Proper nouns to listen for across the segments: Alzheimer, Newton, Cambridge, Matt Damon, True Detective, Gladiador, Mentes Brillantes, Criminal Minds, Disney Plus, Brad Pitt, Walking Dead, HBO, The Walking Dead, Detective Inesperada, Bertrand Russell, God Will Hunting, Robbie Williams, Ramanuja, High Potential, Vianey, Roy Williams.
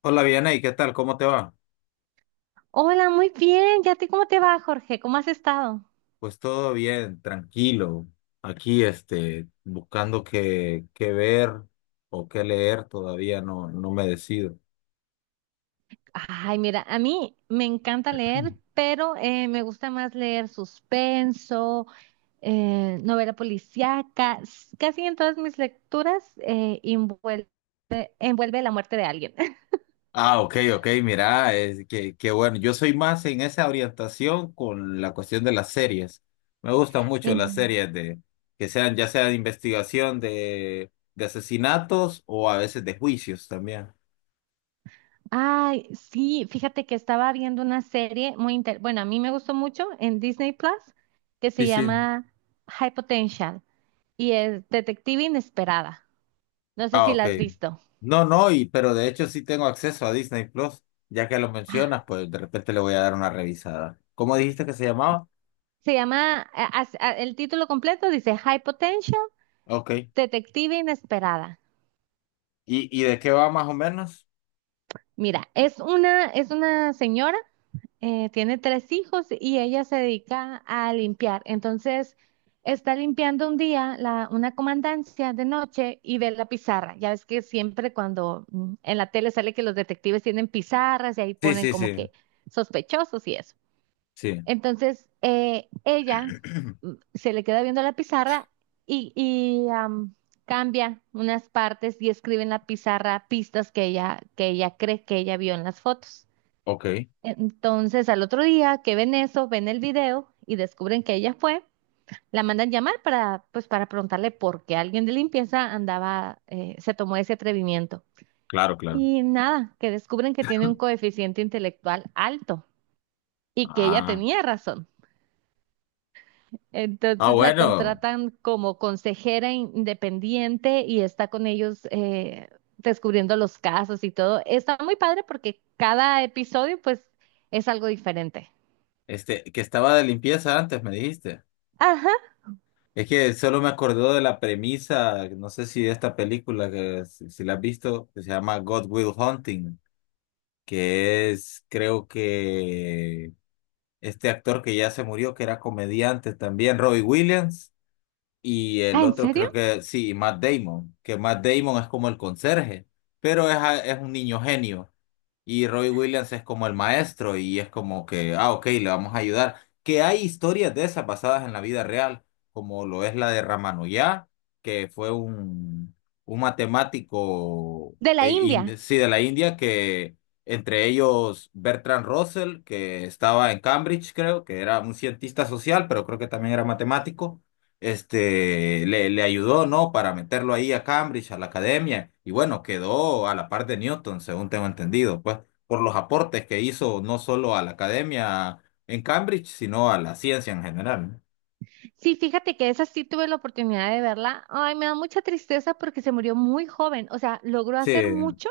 Hola, Vianey, ¿qué tal? ¿Cómo te va? Hola, muy bien. ¿Y a ti cómo te va, Jorge? ¿Cómo has estado? Pues todo bien, tranquilo. Aquí, buscando qué ver o qué leer, todavía no, no me decido. Ay, mira, a mí me encanta leer, pero me gusta más leer suspenso, novela policíaca. Casi en todas mis lecturas envuelve, envuelve la muerte de alguien. Ah, ok, ok, mira, que bueno, yo soy más en esa orientación con la cuestión de las series. Me gustan mucho Eh, las series que sean, ya sea de investigación de asesinatos o a veces de juicios también. ay, sí, fíjate que estaba viendo una serie muy inter... Bueno, a mí me gustó mucho en Disney Plus que se Sí, sí. llama High Potential y es Detective Inesperada. No sé Ah, si ok. la has visto. No, no, y pero de hecho sí tengo acceso a Disney Plus, ya que lo mencionas, pues de repente le voy a dar una revisada. ¿Cómo dijiste que se llamaba? Se llama, el título completo dice High Potential, Ok. Detective Inesperada. Y de qué va más o menos? Mira, es una señora, tiene tres hijos y ella se dedica a limpiar. Entonces, está limpiando un día una comandancia de noche y ve la pizarra. Ya ves que siempre cuando en la tele sale que los detectives tienen pizarras y ahí Sí, ponen sí, como sí, que sospechosos y eso. sí. Entonces, ella se le queda viendo la pizarra y cambia unas partes y escribe en la pizarra pistas que ella cree que ella vio en las fotos. Ok, Entonces, al otro día que ven eso, ven el video y descubren que ella fue, la mandan llamar para, pues, para preguntarle por qué alguien de limpieza andaba, se tomó ese atrevimiento. claro, claro. Y nada, que descubren que tiene un coeficiente intelectual alto y que ella Ah, tenía razón. ah, Entonces la bueno, contratan como consejera independiente y está con ellos descubriendo los casos y todo. Está muy padre porque cada episodio pues es algo diferente. este, que estaba de limpieza antes, me dijiste. Ajá. Es que solo me acordó de la premisa, no sé si de esta película, que si, si la has visto, que se llama God Will Hunting, creo que este actor que ya se murió, que era comediante también, Robbie Williams, y el Ah, ¿en otro creo serio? que sí, Matt Damon, que Matt Damon es como el conserje, pero es un niño genio. Y Roy Williams es como el maestro y es como que, ah, ok, le vamos a ayudar. Que hay historias de esas basadas en la vida real, como lo es la de Ramanujá, que fue un matemático, De la India. Sí, de la India, que entre ellos Bertrand Russell, que estaba en Cambridge, creo, que era un cientista social, pero creo que también era matemático este, le ayudó, ¿no? Para meterlo ahí a Cambridge, a la academia, y bueno, quedó a la par de Newton, según tengo entendido, pues, por los aportes que hizo no solo a la academia en Cambridge, sino a la ciencia en general. ¿No? Sí, fíjate que esa sí tuve la oportunidad de verla. Ay, me da mucha tristeza porque se murió muy joven. O sea, logró hacer Sí, mucho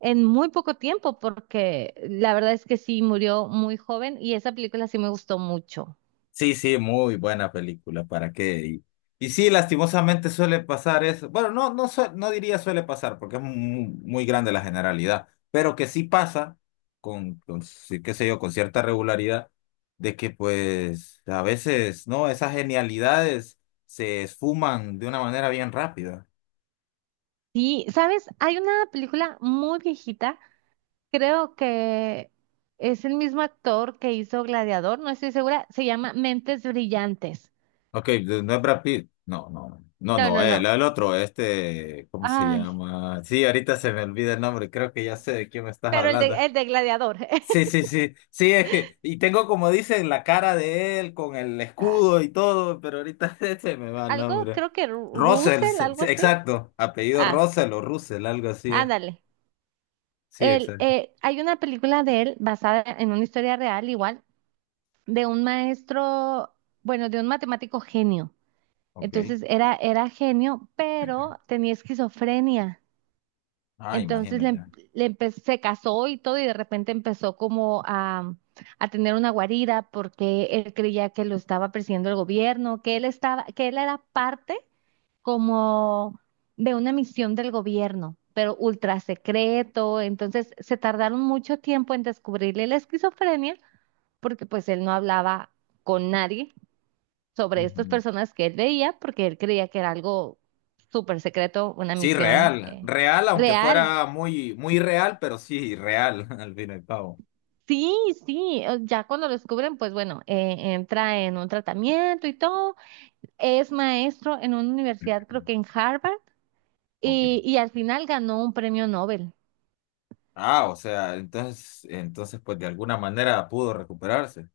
en muy poco tiempo porque la verdad es que sí murió muy joven y esa película sí me gustó mucho. sí, sí, muy buena película, ¿para qué? Y sí, lastimosamente suele pasar eso. Bueno, no diría suele pasar, porque es muy, muy grande la generalidad, pero que sí pasa sí, qué sé yo, con cierta regularidad, de que pues a veces, ¿no? Esas genialidades se esfuman de una manera bien rápida. Sí, ¿sabes? Hay una película muy viejita, creo que es el mismo actor que hizo Gladiador, no estoy segura, se llama Mentes Brillantes. Ok, de- no es Brad Pitt. No, no, no, No, no, no, no. el otro, este, ¿cómo se Ay, llama? Sí, ahorita se me olvida el nombre, creo que ya sé de quién me estás pero hablando. el de Gladiador. Sí, sí, sí, sí, y tengo como dicen la cara de él con el Ah, escudo y todo, pero ahorita se me va el algo, nombre. creo que Russell, Russell, se- algo se- así. exacto, apellido Ah, Russell o Russell, algo así es. ándale. Sí, exacto. Hay una película de él basada en una historia real, igual, de un maestro, bueno, de un matemático genio. Ok. Era genio, pero tenía esquizofrenia. Ah, Entonces le, em- imagínate. le empe- Se casó y todo y de repente empezó como a tener una guarida porque él creía que lo estaba persiguiendo el gobierno, que él era parte como de una misión del gobierno, pero ultra secreto. Entonces se tardaron mucho tiempo en descubrirle la esquizofrenia porque pues él no hablaba con nadie sobre estas Ujú. personas que él veía porque él creía que era algo súper secreto, una Sí, misión real, real, aunque real. fuera muy, muy real, pero sí, real, al fin y al cabo. Sí, sí, ya cuando lo descubren, pues bueno, entra en un tratamiento y todo. Es maestro en una universidad, creo que en Harvard, Ok. Y al final ganó un premio Nobel. Ah, o sea, entonces, pues de alguna manera pudo recuperarse.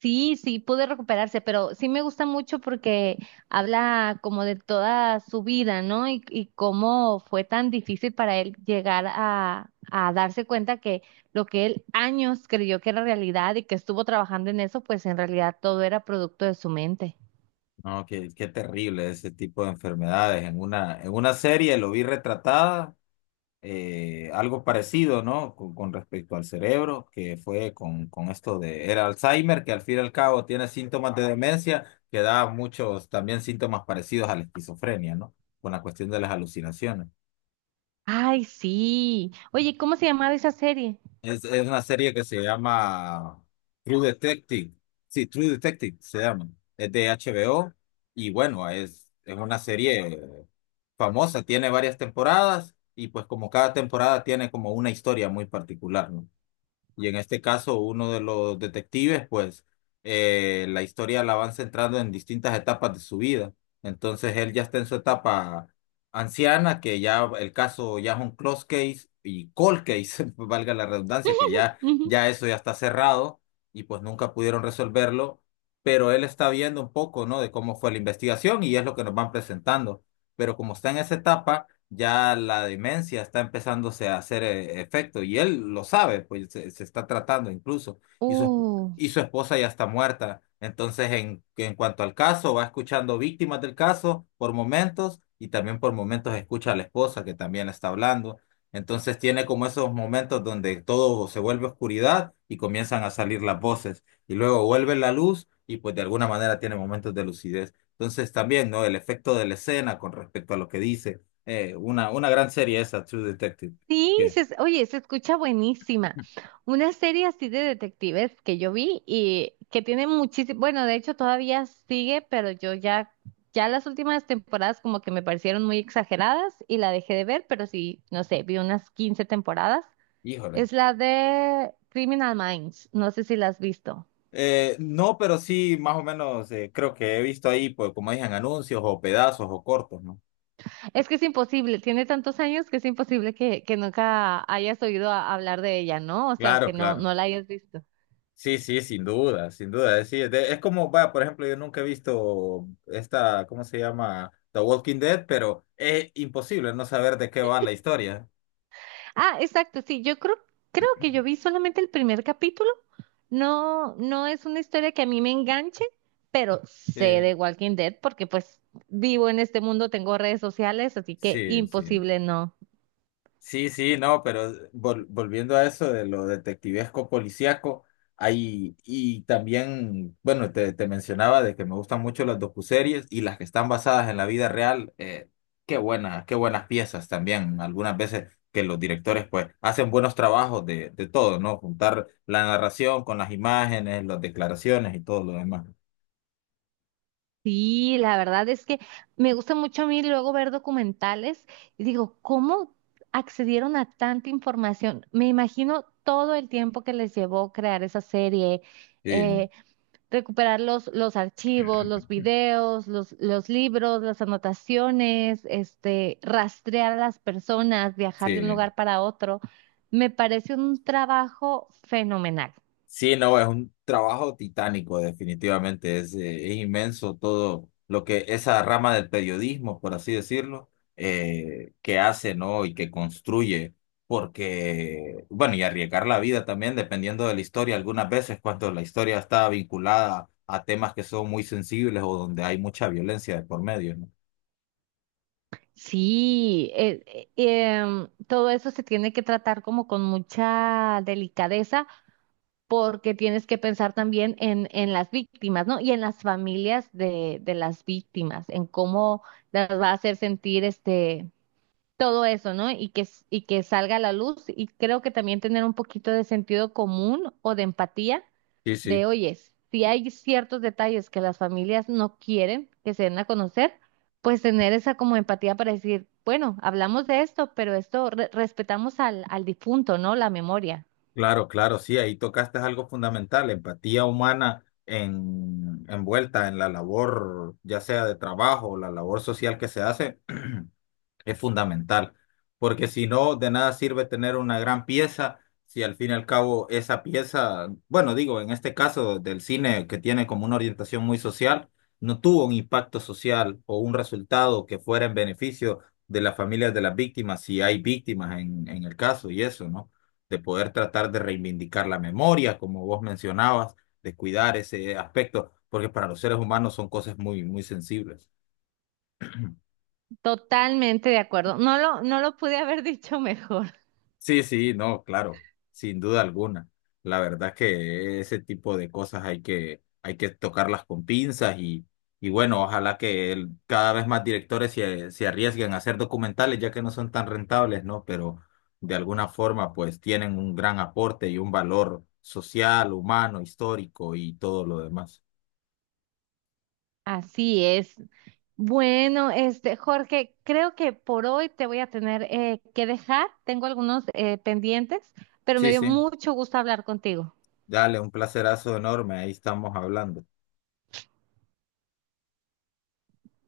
Sí, sí, pude recuperarse, pero sí me gusta mucho porque habla como de toda su vida, ¿no? Y cómo fue tan difícil para él llegar a darse cuenta que lo que él años creyó que era realidad y que estuvo trabajando en eso, pues en realidad todo era producto de su mente. No, qué, qué terrible ese tipo de enfermedades. En en una serie lo vi retratada, algo parecido, ¿no? Con respecto al cerebro, que fue con esto de, era Alzheimer, que al fin y al cabo tiene síntomas de demencia, que da muchos también síntomas parecidos a la esquizofrenia, ¿no? Con la cuestión de las alucinaciones. Ay, sí. Oye, ¿cómo se llamaba esa serie? Es una serie que se llama True Detective. Sí, True Detective se llama. Es de HBO y bueno, es una serie famosa, tiene varias temporadas y pues como cada temporada tiene como una historia muy particular, ¿no? Y en este caso, uno de los detectives, pues, la historia la van centrando en distintas etapas de su vida. Entonces, él ya está en su etapa anciana, que ya el caso ya es un close case y cold case, valga la redundancia, que Ujú. ya eso ya está cerrado y pues nunca pudieron resolverlo. Pero él está viendo un poco, ¿no? De cómo fue la investigación y es lo que nos van presentando. Pero como está en esa etapa ya la demencia está empezándose a hacer efecto y él lo sabe, se está tratando incluso y Uh, y su esposa ya está muerta. Entonces, en cuanto al caso, va escuchando víctimas del caso por momentos y también por momentos escucha a la esposa que también está hablando. Entonces tiene como esos momentos donde todo se vuelve oscuridad y comienzan a salir las voces y luego vuelve la luz y pues de alguna manera tiene momentos de lucidez. Entonces también, ¿no? El efecto de la escena con respecto a lo que dice una gran serie esa, True Detective. sí, Que, oye, se escucha buenísima. Una serie así de detectives que yo vi y que tiene muchísimo, bueno, de hecho todavía sigue, pero ya las últimas temporadas como que me parecieron muy exageradas y la dejé de ver, pero sí, no sé, vi unas 15 temporadas. híjole. Es la de Criminal Minds, no sé si la has visto. No, pero sí, más o menos creo que he visto ahí, pues, como dicen, anuncios o pedazos o cortos, ¿no? Es que es imposible, tiene tantos años que es imposible que nunca hayas oído hablar de ella, ¿no? O sea, Claro, aunque claro. no la hayas visto. Sí, sí, sin duda, sin duda. Sí, es como, va, por ejemplo, yo nunca he visto esta, ¿cómo se llama? The Walking Dead, pero es imposible no saber de qué va la historia. Ah, exacto, sí, creo que yo vi solamente el primer capítulo. No, no es una historia que a mí me enganche, pero Sí, sé de Walking Dead porque pues vivo en este mundo, tengo redes sociales, así que sí, sí. imposible no. Sí, sí, no, pero vol- volviendo a eso de lo detectivesco policíaco, hay, y también, bueno, te mencionaba de que me gustan mucho las docuseries y las que están basadas en la vida real, qué buenas piezas también. Algunas veces que los directores pues hacen buenos trabajos de todo, ¿no? Juntar la narración con las imágenes, las declaraciones y todo lo demás. Sí, la verdad es que me gusta mucho a mí luego ver documentales y digo, ¿cómo accedieron a tanta información? Me imagino todo el tiempo que les llevó crear esa serie, Sí, eh, recuperar los archivos, los videos, los libros, las anotaciones, este, rastrear a las personas, viajar de un sí. lugar para otro. Me parece un trabajo fenomenal. Sí, no, es un trabajo titánico, definitivamente. Es inmenso todo lo que esa rama del periodismo, por así decirlo, que hace, ¿no? Y que construye. Porque, bueno, y arriesgar la vida también, dependiendo de la historia, algunas veces cuando la historia está vinculada a temas que son muy sensibles o donde hay mucha violencia de por medio, ¿no? Sí, todo eso se tiene que tratar como con mucha delicadeza porque tienes que pensar también en las víctimas, ¿no? Y en las familias de las víctimas, en cómo las va a hacer sentir este todo eso, ¿no? Y que salga a la luz. Y creo que también tener un poquito de sentido común o de empatía Sí, sí. de, oyes, si hay ciertos detalles que las familias no quieren que se den a conocer, pues tener esa como empatía para decir, bueno, hablamos de esto, pero esto respetamos al difunto, ¿no? La memoria. Claro, claro, sí, ahí tocaste algo fundamental, empatía humana en, envuelta en la labor, ya sea de trabajo o la labor social que se hace, es fundamental, porque si no, de nada sirve tener una gran pieza si al fin y al cabo esa pieza, bueno, digo, en este caso del cine que tiene como una orientación muy social, no tuvo un impacto social o un resultado que fuera en beneficio de las familias de las víctimas, si hay víctimas en el caso y eso, ¿no? De poder tratar de reivindicar la memoria, como vos mencionabas, de cuidar ese aspecto, porque para los seres humanos son cosas muy, muy sensibles. Totalmente de acuerdo. No lo pude haber dicho mejor. Sí, sí, no, claro, sin duda alguna. La verdad es que ese tipo de cosas hay que tocarlas con pinzas y bueno, ojalá que el- cada vez más directores se arriesguen a hacer documentales, ya que no son tan rentables, ¿no? Pero de alguna forma, pues tienen un gran aporte y un valor social, humano, histórico y todo lo demás. Así es. Bueno, este, Jorge, creo que por hoy te voy a tener que dejar. Tengo algunos pendientes, pero me Sí, dio sí, mucho gusto hablar contigo. dale, un placerazo enorme, ahí estamos hablando.